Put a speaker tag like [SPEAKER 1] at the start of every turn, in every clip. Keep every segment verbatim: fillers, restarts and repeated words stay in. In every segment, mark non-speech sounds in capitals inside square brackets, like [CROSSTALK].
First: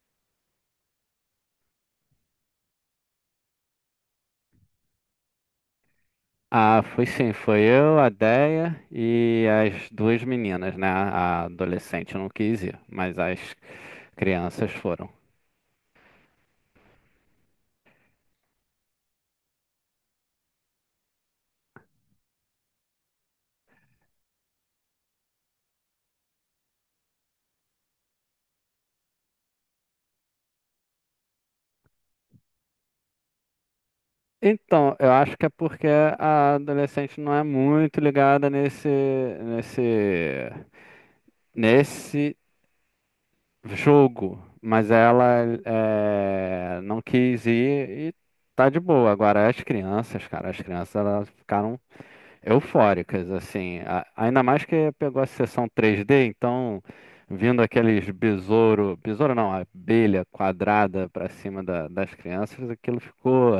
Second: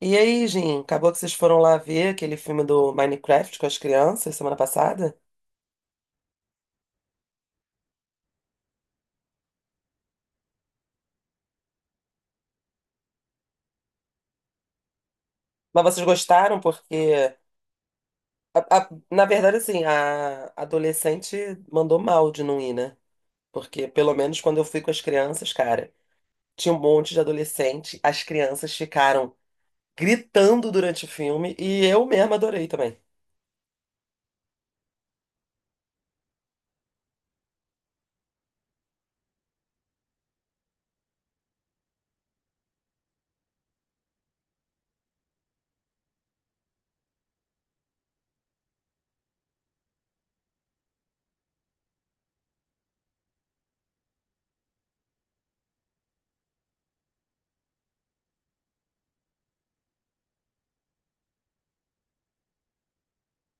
[SPEAKER 1] E aí, Jim, acabou que vocês foram lá ver aquele filme do Minecraft com as crianças semana passada?
[SPEAKER 2] Ah, fui sim, foi eu, a Déia e as duas meninas, né? A adolescente não quis ir, mas as crianças foram.
[SPEAKER 1] Mas vocês gostaram porque, a- a- na verdade, assim, a adolescente mandou mal de não ir, né? Porque, pelo menos, quando eu fui com as crianças, cara, tinha um monte de adolescente, as crianças ficaram gritando durante o filme e eu mesma adorei também.
[SPEAKER 2] Então, eu acho que é porque a adolescente não é muito ligada nesse, nesse, nesse jogo, mas ela é, não quis ir e tá de boa. Agora, as crianças, cara, as crianças elas ficaram eufóricas, assim. A- Ainda mais que pegou a sessão três D, então vindo aqueles besouro, besouro não, abelha quadrada pra cima da- das crianças, aquilo ficou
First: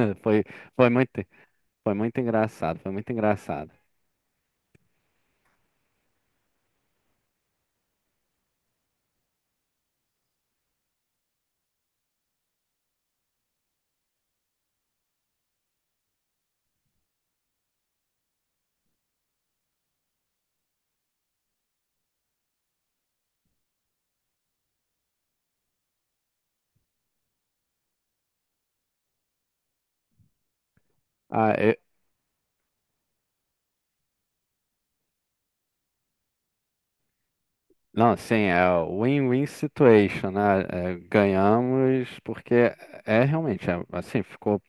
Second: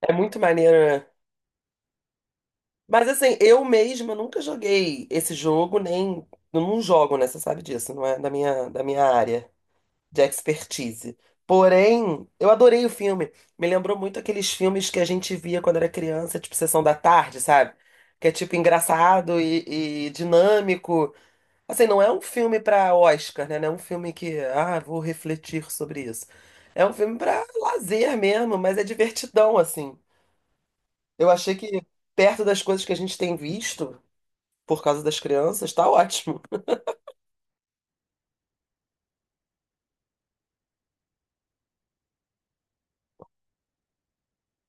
[SPEAKER 1] É muito
[SPEAKER 2] foi
[SPEAKER 1] maneiro,
[SPEAKER 2] foi
[SPEAKER 1] né?
[SPEAKER 2] muito foi muito engraçado, foi
[SPEAKER 1] Mas,
[SPEAKER 2] muito
[SPEAKER 1] assim, eu
[SPEAKER 2] engraçado.
[SPEAKER 1] mesma nunca joguei esse jogo, nem. Eu não jogo, né? Você sabe disso, não é da minha, da minha área de expertise. Porém, eu adorei o filme. Me lembrou muito aqueles filmes que a gente via quando era criança, tipo Sessão da Tarde, sabe? Que é tipo engraçado e, e dinâmico. Assim, não é um filme para Oscar, né? Não é um filme que, ah, vou refletir sobre isso. É um filme para lazer mesmo, mas é divertidão, assim. Eu
[SPEAKER 2] Ah,
[SPEAKER 1] achei
[SPEAKER 2] eu-
[SPEAKER 1] que perto das coisas que a gente tem visto por causa das crianças, tá ótimo.
[SPEAKER 2] não, sim, é o win-win situation, né? É, ganhamos porque é é realmente é, assim, ficou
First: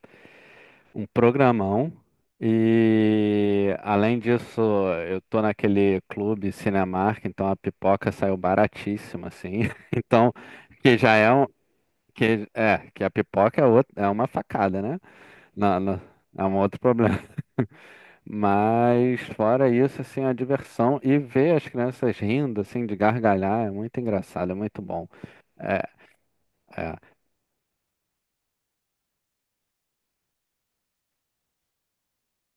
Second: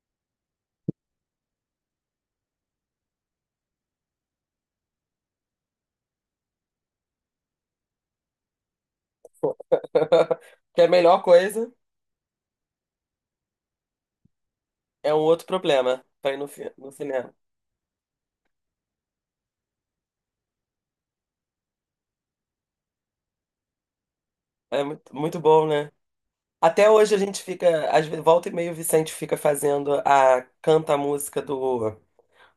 [SPEAKER 2] um programão. E além disso, eu tô naquele clube Cinemark, então a pipoca saiu baratíssima, assim. [LAUGHS] Então,
[SPEAKER 1] [LAUGHS] Que é a
[SPEAKER 2] que já
[SPEAKER 1] melhor
[SPEAKER 2] é um.
[SPEAKER 1] coisa,
[SPEAKER 2] Que, é, que a pipoca é, outra, é uma facada, né?
[SPEAKER 1] é um outro
[SPEAKER 2] Não, não,
[SPEAKER 1] problema para ir
[SPEAKER 2] é
[SPEAKER 1] no,
[SPEAKER 2] um
[SPEAKER 1] fi-
[SPEAKER 2] outro
[SPEAKER 1] no
[SPEAKER 2] problema.
[SPEAKER 1] cinema.
[SPEAKER 2] [LAUGHS] Mas fora isso, assim, a diversão e ver as crianças rindo, assim, de gargalhar, é muito engraçado, é muito
[SPEAKER 1] É
[SPEAKER 2] bom.
[SPEAKER 1] muito, muito bom,
[SPEAKER 2] É,
[SPEAKER 1] né? Até
[SPEAKER 2] é.
[SPEAKER 1] hoje a gente fica, às vezes, volta e meia o Vicente fica fazendo a canta a música do,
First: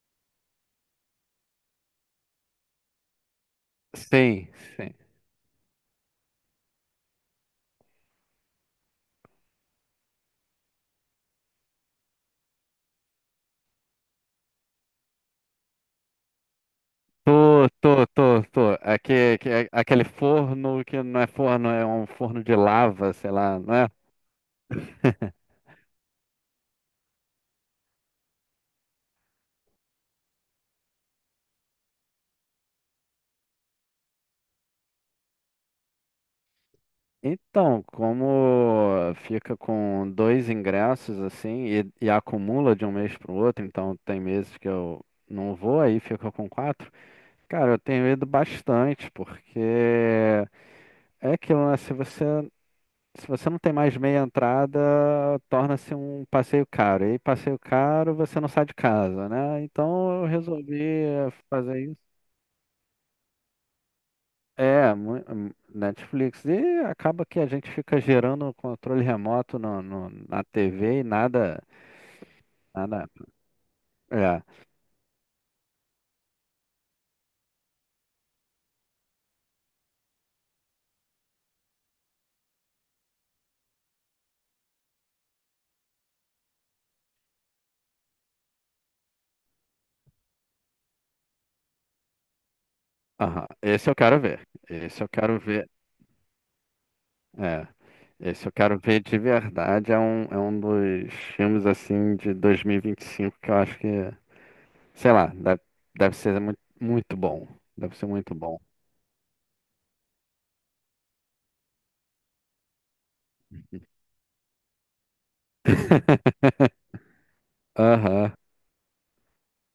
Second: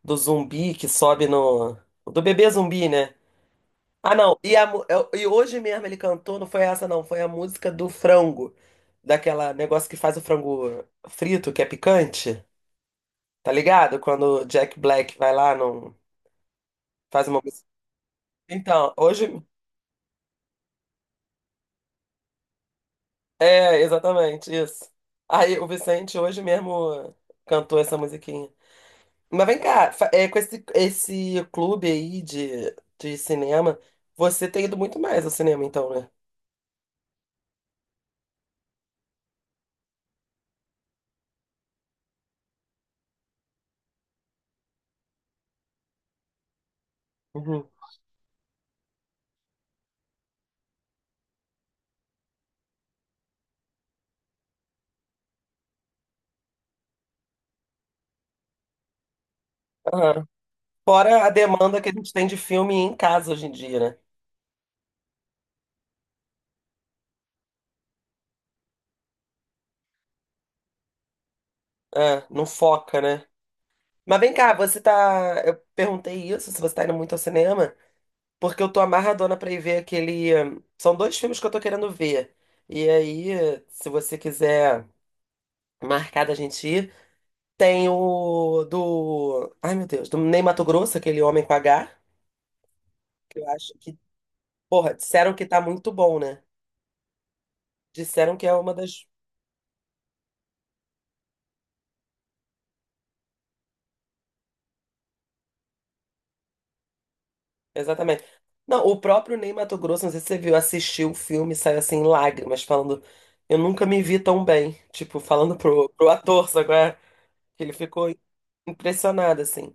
[SPEAKER 1] do zumbi que sobe no. Do bebê zumbi, né? Ah, não.
[SPEAKER 2] Sim,
[SPEAKER 1] E, a mu-
[SPEAKER 2] sim.
[SPEAKER 1] eu- e hoje mesmo ele cantou, não foi essa, não. Foi a música do frango. Daquela negócio que faz o frango frito, que é picante. Tá ligado? Quando o Jack Black vai lá, não faz uma
[SPEAKER 2] Tô,
[SPEAKER 1] música.
[SPEAKER 2] tô, tô, tô.
[SPEAKER 1] Então, hoje.
[SPEAKER 2] Aque- aque- aquele forno que não é forno, é um forno de lava, sei lá, não
[SPEAKER 1] É,
[SPEAKER 2] é?
[SPEAKER 1] exatamente, isso. Aí o Vicente hoje mesmo cantou essa musiquinha. Mas vem cá, fa- é, com esse, esse clube aí de, de cinema, você tem ido muito mais ao cinema, então, né?
[SPEAKER 2] Então, como fica com dois ingressos assim e, e acumula de um mês para o outro, então tem meses que eu não vou, aí fica com quatro.
[SPEAKER 1] Uhum.
[SPEAKER 2] Cara, eu tenho ido bastante, porque é aquilo, né? Se você Se você não tem mais meia entrada, torna-se um passeio caro. E passeio caro, você não sai de casa, né? Então eu
[SPEAKER 1] Aham.
[SPEAKER 2] resolvi
[SPEAKER 1] Fora a
[SPEAKER 2] eh,
[SPEAKER 1] demanda
[SPEAKER 2] fazer
[SPEAKER 1] que a
[SPEAKER 2] isso.
[SPEAKER 1] gente tem de filme em casa hoje em dia, né?
[SPEAKER 2] É, mu- hum, Netflix. E acaba que a gente fica gerando um controle remoto no, no- na T V e nada,
[SPEAKER 1] É, não foca,
[SPEAKER 2] nada.
[SPEAKER 1] né? Mas vem
[SPEAKER 2] É,
[SPEAKER 1] cá, você tá. Eu perguntei isso, se você tá indo muito ao cinema, porque eu tô amarradona pra ir ver aquele. hum, São dois filmes que eu tô querendo ver. E aí, se você quiser. Marcada a gente ir. Tem o do. Ai, meu Deus, do Ney Matogrosso, aquele homem com H, que
[SPEAKER 2] aham.
[SPEAKER 1] eu acho
[SPEAKER 2] Esse eu
[SPEAKER 1] que.
[SPEAKER 2] quero ver.
[SPEAKER 1] Porra,
[SPEAKER 2] Esse eu
[SPEAKER 1] disseram
[SPEAKER 2] quero
[SPEAKER 1] que tá
[SPEAKER 2] ver.
[SPEAKER 1] muito bom, né?
[SPEAKER 2] É.
[SPEAKER 1] Disseram
[SPEAKER 2] Esse
[SPEAKER 1] que
[SPEAKER 2] eu
[SPEAKER 1] é uma
[SPEAKER 2] quero ver
[SPEAKER 1] das.
[SPEAKER 2] de verdade. É um, é um dos filmes assim de dois mil e vinte e cinco que eu acho que é. Sei lá, deve, deve ser muito, muito bom. Deve ser
[SPEAKER 1] Exatamente.
[SPEAKER 2] muito bom.
[SPEAKER 1] Não, o próprio Ney Matogrosso, não sei se você viu, assistiu o filme e saiu assim, em lágrimas, falando. Eu nunca me vi tão bem. Tipo, falando pro, pro ator, sabe? Qual é?
[SPEAKER 2] [LAUGHS]
[SPEAKER 1] Que ele ficou
[SPEAKER 2] Aham.
[SPEAKER 1] impressionado, assim.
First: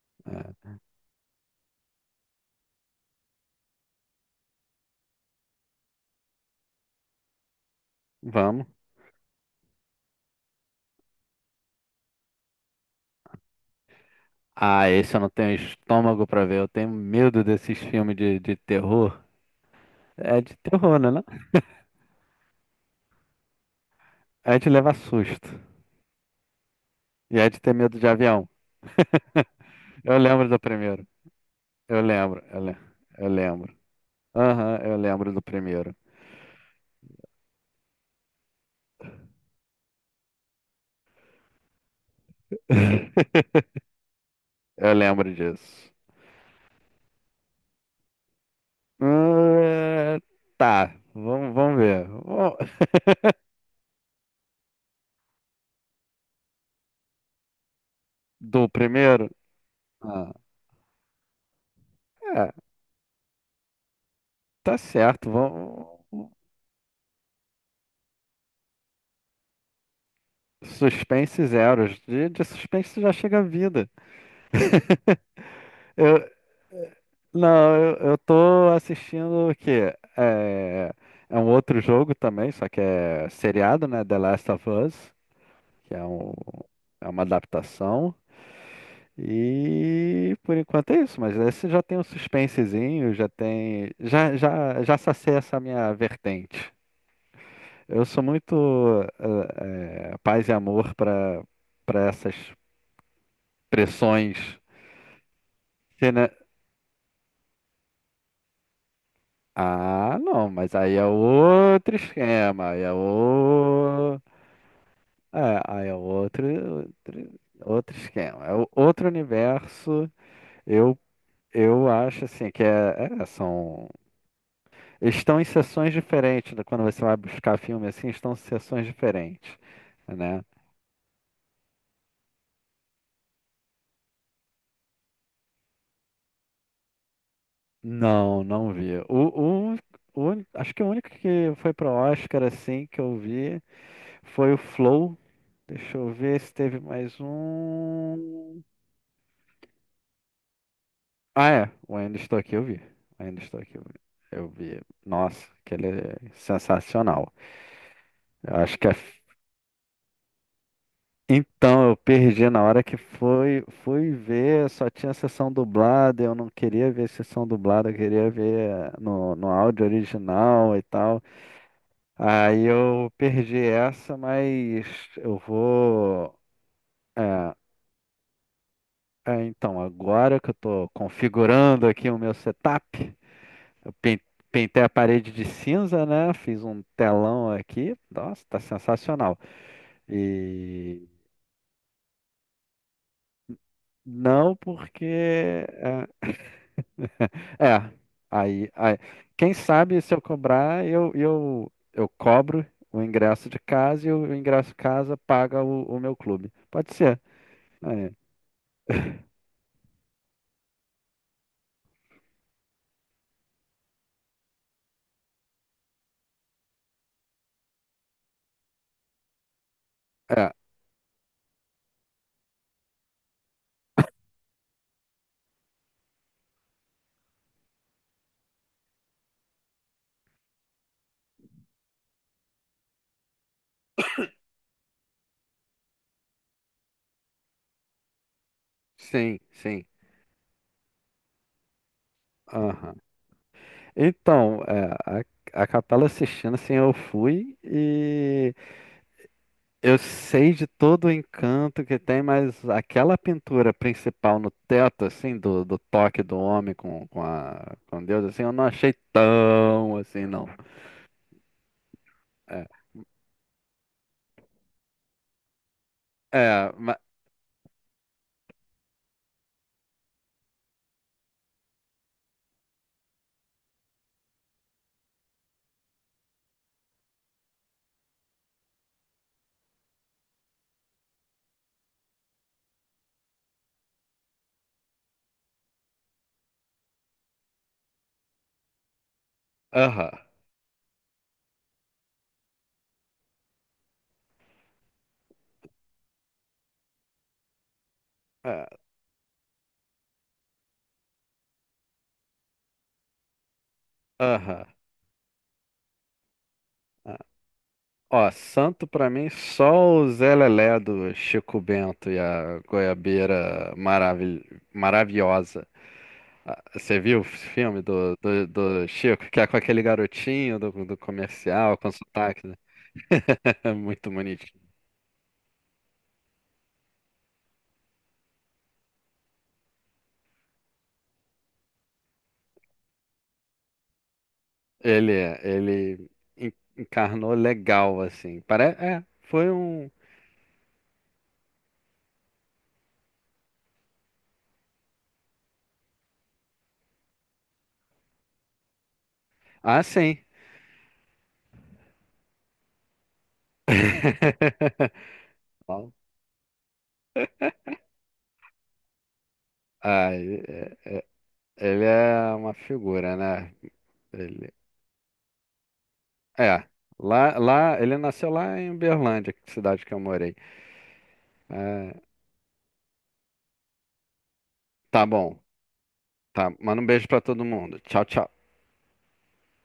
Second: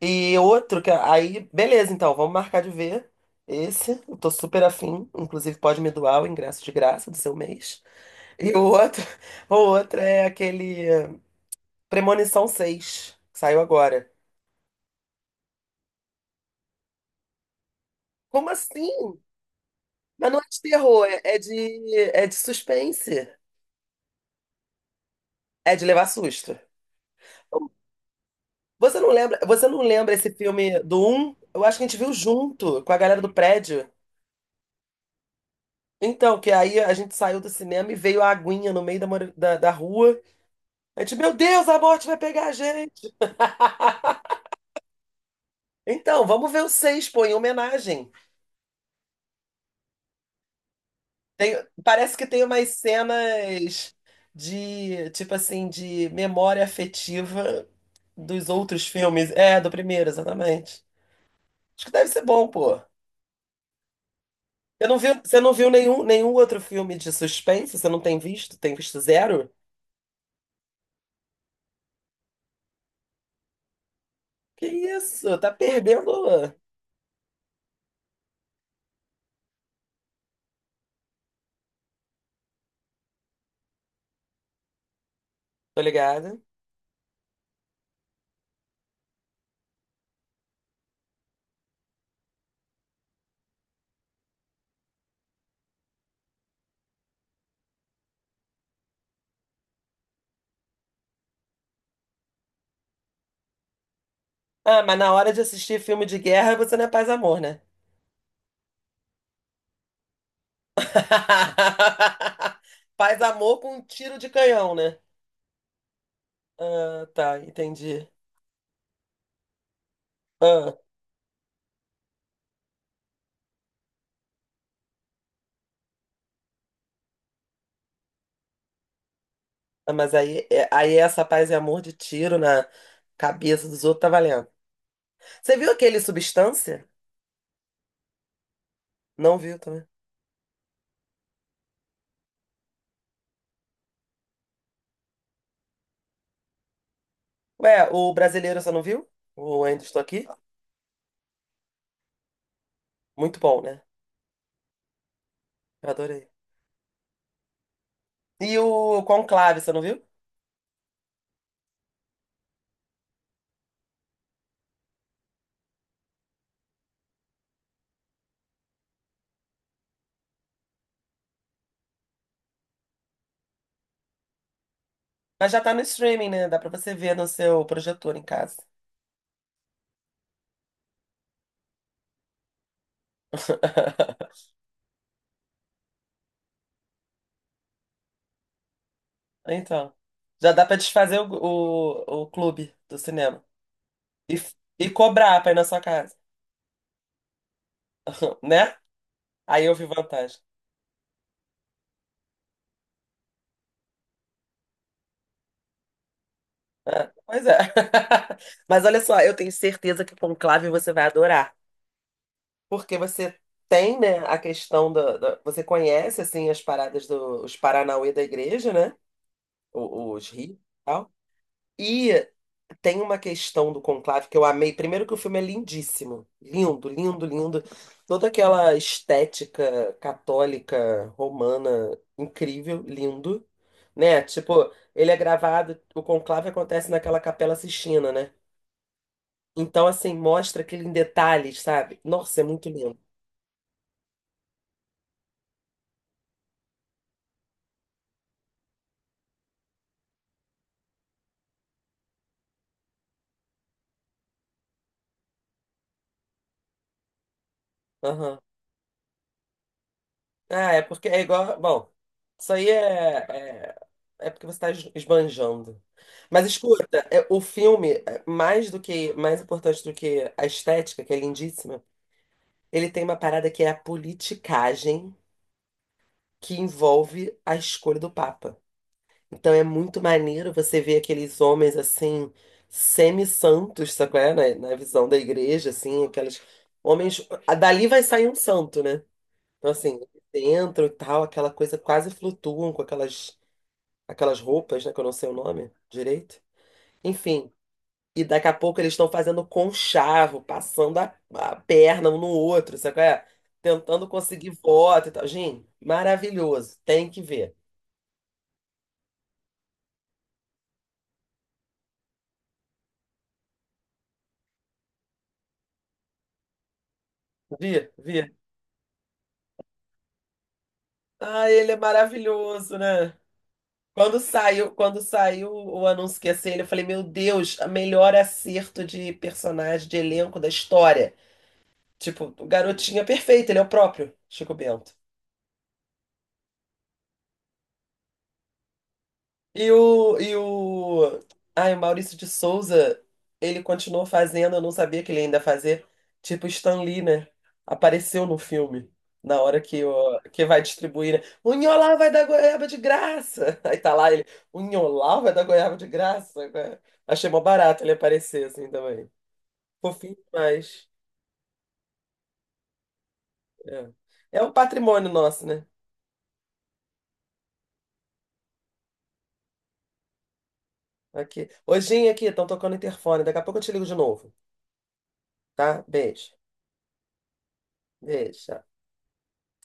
[SPEAKER 1] E
[SPEAKER 2] É.
[SPEAKER 1] outro que. Aí, beleza, então, vamos marcar de ver. Esse, eu tô super afim. Inclusive, pode me doar o ingresso de graça do seu mês. E o
[SPEAKER 2] Vamos.
[SPEAKER 1] outro, [LAUGHS] o outro é aquele eh, Premonição seis que saiu agora.
[SPEAKER 2] Ah, esse eu não tenho estômago pra ver. Eu tenho medo desses filmes de,
[SPEAKER 1] Como
[SPEAKER 2] de
[SPEAKER 1] assim?
[SPEAKER 2] terror.
[SPEAKER 1] Mas não
[SPEAKER 2] É
[SPEAKER 1] é
[SPEAKER 2] de
[SPEAKER 1] de
[SPEAKER 2] terror,
[SPEAKER 1] terror,
[SPEAKER 2] né?
[SPEAKER 1] é
[SPEAKER 2] Não?
[SPEAKER 1] é de, é de suspense.
[SPEAKER 2] É de levar susto.
[SPEAKER 1] É de levar susto.
[SPEAKER 2] E é de
[SPEAKER 1] Então,
[SPEAKER 2] ter medo de avião.
[SPEAKER 1] você não lembra, você não
[SPEAKER 2] [LAUGHS]
[SPEAKER 1] lembra
[SPEAKER 2] Eu
[SPEAKER 1] esse
[SPEAKER 2] lembro do
[SPEAKER 1] filme do
[SPEAKER 2] primeiro.
[SPEAKER 1] um? Eu acho que a gente
[SPEAKER 2] Eu
[SPEAKER 1] viu
[SPEAKER 2] lembro. Eu, le-
[SPEAKER 1] junto com a galera
[SPEAKER 2] eu
[SPEAKER 1] do
[SPEAKER 2] lembro.
[SPEAKER 1] prédio.
[SPEAKER 2] Aham, eu lembro do primeiro.
[SPEAKER 1] Então, que aí a gente saiu do cinema e veio a aguinha no meio da, mora- da, da rua. A gente, meu Deus, a morte vai pegar a gente.
[SPEAKER 2] [LAUGHS]
[SPEAKER 1] [LAUGHS]
[SPEAKER 2] Eu lembro disso.
[SPEAKER 1] Então, vamos ver o seis pô, em homenagem.
[SPEAKER 2] Ah, tá, vamos,
[SPEAKER 1] Tem-
[SPEAKER 2] vamos ver.
[SPEAKER 1] parece que tem
[SPEAKER 2] Vamos-
[SPEAKER 1] umas cenas de, tipo assim, de memória afetiva dos
[SPEAKER 2] Do
[SPEAKER 1] outros
[SPEAKER 2] primeiro?
[SPEAKER 1] filmes. É, do primeiro,
[SPEAKER 2] Ah.
[SPEAKER 1] exatamente. Acho que deve ser bom,
[SPEAKER 2] É,
[SPEAKER 1] pô.
[SPEAKER 2] tá
[SPEAKER 1] Você não viu,
[SPEAKER 2] certo.
[SPEAKER 1] você não viu nenhum, nenhum
[SPEAKER 2] Vamos...
[SPEAKER 1] outro filme de suspense? Você não tem visto? Tem visto zero?
[SPEAKER 2] Suspense zeros. De, de suspense já chega a vida.
[SPEAKER 1] Que isso? Tá
[SPEAKER 2] Eu,
[SPEAKER 1] perdendo.
[SPEAKER 2] não, eu, eu tô assistindo o quê? É, é um outro jogo também, só que é seriado, né? The Last of Us,
[SPEAKER 1] Tô
[SPEAKER 2] que é, um,
[SPEAKER 1] ligado.
[SPEAKER 2] é uma adaptação. E por enquanto é isso, mas esse já tem um suspensezinho, já tem. Já, já, já sacei essa minha vertente. Eu sou muito eh, eh, paz e amor para para essas pressões.
[SPEAKER 1] Ah, mas na hora de assistir filme
[SPEAKER 2] Você,
[SPEAKER 1] de
[SPEAKER 2] né?
[SPEAKER 1] guerra, você não é paz e amor, né?
[SPEAKER 2] Ah, não, mas aí é outro
[SPEAKER 1] [LAUGHS]
[SPEAKER 2] esquema, aí é
[SPEAKER 1] Paz e amor com um tiro
[SPEAKER 2] o...
[SPEAKER 1] de canhão, né?
[SPEAKER 2] É, aí é outro,
[SPEAKER 1] Ah, tá,
[SPEAKER 2] outro, outro
[SPEAKER 1] entendi.
[SPEAKER 2] esquema, é o- outro universo.
[SPEAKER 1] Ah.
[SPEAKER 2] Eu, eu acho assim que é, é, são estão em sessões diferentes. Né? Quando você vai buscar filme assim, estão em sessões diferentes,
[SPEAKER 1] Ah, mas
[SPEAKER 2] né?
[SPEAKER 1] aí, é- aí essa paz e amor de tiro na cabeça dos outros tá valendo. Você viu aquele Substância?
[SPEAKER 2] Não, não vi.
[SPEAKER 1] Não viu
[SPEAKER 2] O, o,
[SPEAKER 1] também.
[SPEAKER 2] o acho que o único que foi pro Oscar assim que eu vi foi o Flow. Deixa eu ver se teve mais
[SPEAKER 1] Ué, o brasileiro
[SPEAKER 2] um.
[SPEAKER 1] você não viu? O Ainda Estou Aqui?
[SPEAKER 2] Ah, é. O Ainda Estou Aqui eu vi. O
[SPEAKER 1] Muito
[SPEAKER 2] Ainda Estou
[SPEAKER 1] bom,
[SPEAKER 2] Aqui eu
[SPEAKER 1] né?
[SPEAKER 2] vi. Eu vi. Nossa, aquele
[SPEAKER 1] Eu
[SPEAKER 2] é
[SPEAKER 1] adorei.
[SPEAKER 2] sensacional. Eu
[SPEAKER 1] E
[SPEAKER 2] acho que é.
[SPEAKER 1] o Conclave, você não viu?
[SPEAKER 2] Então, eu perdi na hora que foi, fui ver, só tinha sessão dublada, eu não queria ver sessão dublada, eu queria ver no, no áudio original e tal. Aí eu perdi essa, mas eu
[SPEAKER 1] Mas já tá no streaming,
[SPEAKER 2] vou.
[SPEAKER 1] né? Dá pra você ver no
[SPEAKER 2] É,
[SPEAKER 1] seu projetor em casa.
[SPEAKER 2] é, então, agora que eu tô configurando aqui o meu setup, eu pen-
[SPEAKER 1] [LAUGHS]
[SPEAKER 2] pintei a parede de cinza, né? Fiz um telão aqui. Nossa, tá sensacional.
[SPEAKER 1] Então, já dá pra
[SPEAKER 2] E
[SPEAKER 1] desfazer o, o, o clube do cinema. E, f-
[SPEAKER 2] não
[SPEAKER 1] e
[SPEAKER 2] porque.
[SPEAKER 1] cobrar pra ir na sua
[SPEAKER 2] É,
[SPEAKER 1] casa,
[SPEAKER 2] é,
[SPEAKER 1] [LAUGHS]
[SPEAKER 2] aí,
[SPEAKER 1] né?
[SPEAKER 2] aí. Quem
[SPEAKER 1] Aí eu vi
[SPEAKER 2] sabe se eu
[SPEAKER 1] vantagem.
[SPEAKER 2] cobrar, eu, eu, eu cobro o ingresso de casa e o ingresso casa paga o, o meu clube. Pode
[SPEAKER 1] É,
[SPEAKER 2] ser.
[SPEAKER 1] pois é.
[SPEAKER 2] Aí.
[SPEAKER 1] [LAUGHS] Mas olha só, eu tenho certeza que o Conclave você vai adorar. Porque você tem, né, a questão da, da- Você conhece, assim, as paradas dos os Paranauê da igreja, né? O- Os rios e tal. E tem uma questão do Conclave que eu amei. Primeiro que o filme é lindíssimo. Lindo, lindo, lindo. Toda aquela estética católica, romana, incrível, lindo. Né? Tipo, ele é gravado... O Conclave acontece naquela Capela Sistina, né?
[SPEAKER 2] Sim, sim.
[SPEAKER 1] Então, assim, mostra aquele em detalhes, sabe? Nossa, é muito lindo.
[SPEAKER 2] Aham. Então, é, a, a Capela Sistina, assim, eu fui e eu sei de todo o encanto que tem, mas aquela pintura principal no teto, assim, do, do toque do homem com, com, a, com Deus,
[SPEAKER 1] Aham.
[SPEAKER 2] assim, eu não achei tão assim, não.
[SPEAKER 1] Ah, é porque é igual. Bom, isso
[SPEAKER 2] É,
[SPEAKER 1] aí é, é, é porque você está esbanjando. Mas
[SPEAKER 2] é, ma-
[SPEAKER 1] escuta, é, o filme, é, mais do que, mais importante do que a estética, que é lindíssima, ele tem uma parada que é a politicagem que envolve a escolha do Papa. Então é muito maneiro você ver aqueles homens assim, semi-santos, sabe qual é? Na, na visão da igreja, assim, aqueles homens. a- Dali vai sair um santo, né? Então, assim,
[SPEAKER 2] aham,
[SPEAKER 1] dentro e tal, aquela coisa quase flutuam com aquelas, aquelas roupas, né? Que eu não sei o nome direito. Enfim, e daqui a
[SPEAKER 2] é,
[SPEAKER 1] pouco eles estão fazendo conchavo, passando a, a perna um no outro, sabe qual é? Tentando conseguir
[SPEAKER 2] aham.
[SPEAKER 1] voto e tal. Gente, maravilhoso, tem
[SPEAKER 2] É.
[SPEAKER 1] que ver.
[SPEAKER 2] Ó, santo pra mim só o Zé Lelé do Chico Bento e a Goiabeira maravi- maravilhosa. Ah, você viu o filme
[SPEAKER 1] Vi,
[SPEAKER 2] do,
[SPEAKER 1] vi.
[SPEAKER 2] do, do Chico, que é com aquele garotinho do, do
[SPEAKER 1] Ah, ele é
[SPEAKER 2] comercial, com sotaque, né?
[SPEAKER 1] maravilhoso, né?
[SPEAKER 2] [LAUGHS] É muito
[SPEAKER 1] Quando
[SPEAKER 2] bonitinho.
[SPEAKER 1] saiu, quando saiu o anúncio que ia ser ele, eu falei, meu Deus, a melhor acerto de personagem, de elenco da história. Tipo, o garotinho é perfeito, ele é o próprio Chico Bento.
[SPEAKER 2] Ele é, ele en- encarnou legal, assim. Pare... É, foi
[SPEAKER 1] E
[SPEAKER 2] um.
[SPEAKER 1] o, e o, ai, o Maurício de Souza, ele continuou fazendo, eu não sabia que ele ainda fazia, tipo Stan Lee, né? Apareceu no filme, na hora
[SPEAKER 2] Ah,
[SPEAKER 1] que,
[SPEAKER 2] sim.
[SPEAKER 1] o, que vai distribuir, né? O Nholau vai dar goiaba de graça! [LAUGHS] Aí tá lá ele, o
[SPEAKER 2] [LAUGHS]
[SPEAKER 1] Nholau vai dar goiaba de
[SPEAKER 2] Bom,
[SPEAKER 1] graça? Né? Achei mó barato ele aparecer assim também.
[SPEAKER 2] ah,
[SPEAKER 1] Fofinho
[SPEAKER 2] ele
[SPEAKER 1] demais.
[SPEAKER 2] é é- ele é uma figura, né?
[SPEAKER 1] É. É um patrimônio nosso, né?
[SPEAKER 2] É, lá, lá, ele nasceu lá em Uberlândia, que cidade que eu morei.
[SPEAKER 1] Aqui.
[SPEAKER 2] É,
[SPEAKER 1] Hojinha aqui, estão tocando interfone, daqui a pouco eu te ligo de novo,
[SPEAKER 2] tá bom,
[SPEAKER 1] tá? Beijo.
[SPEAKER 2] tá. Manda um beijo pra todo mundo. Tchau, tchau.
[SPEAKER 1] Beijo.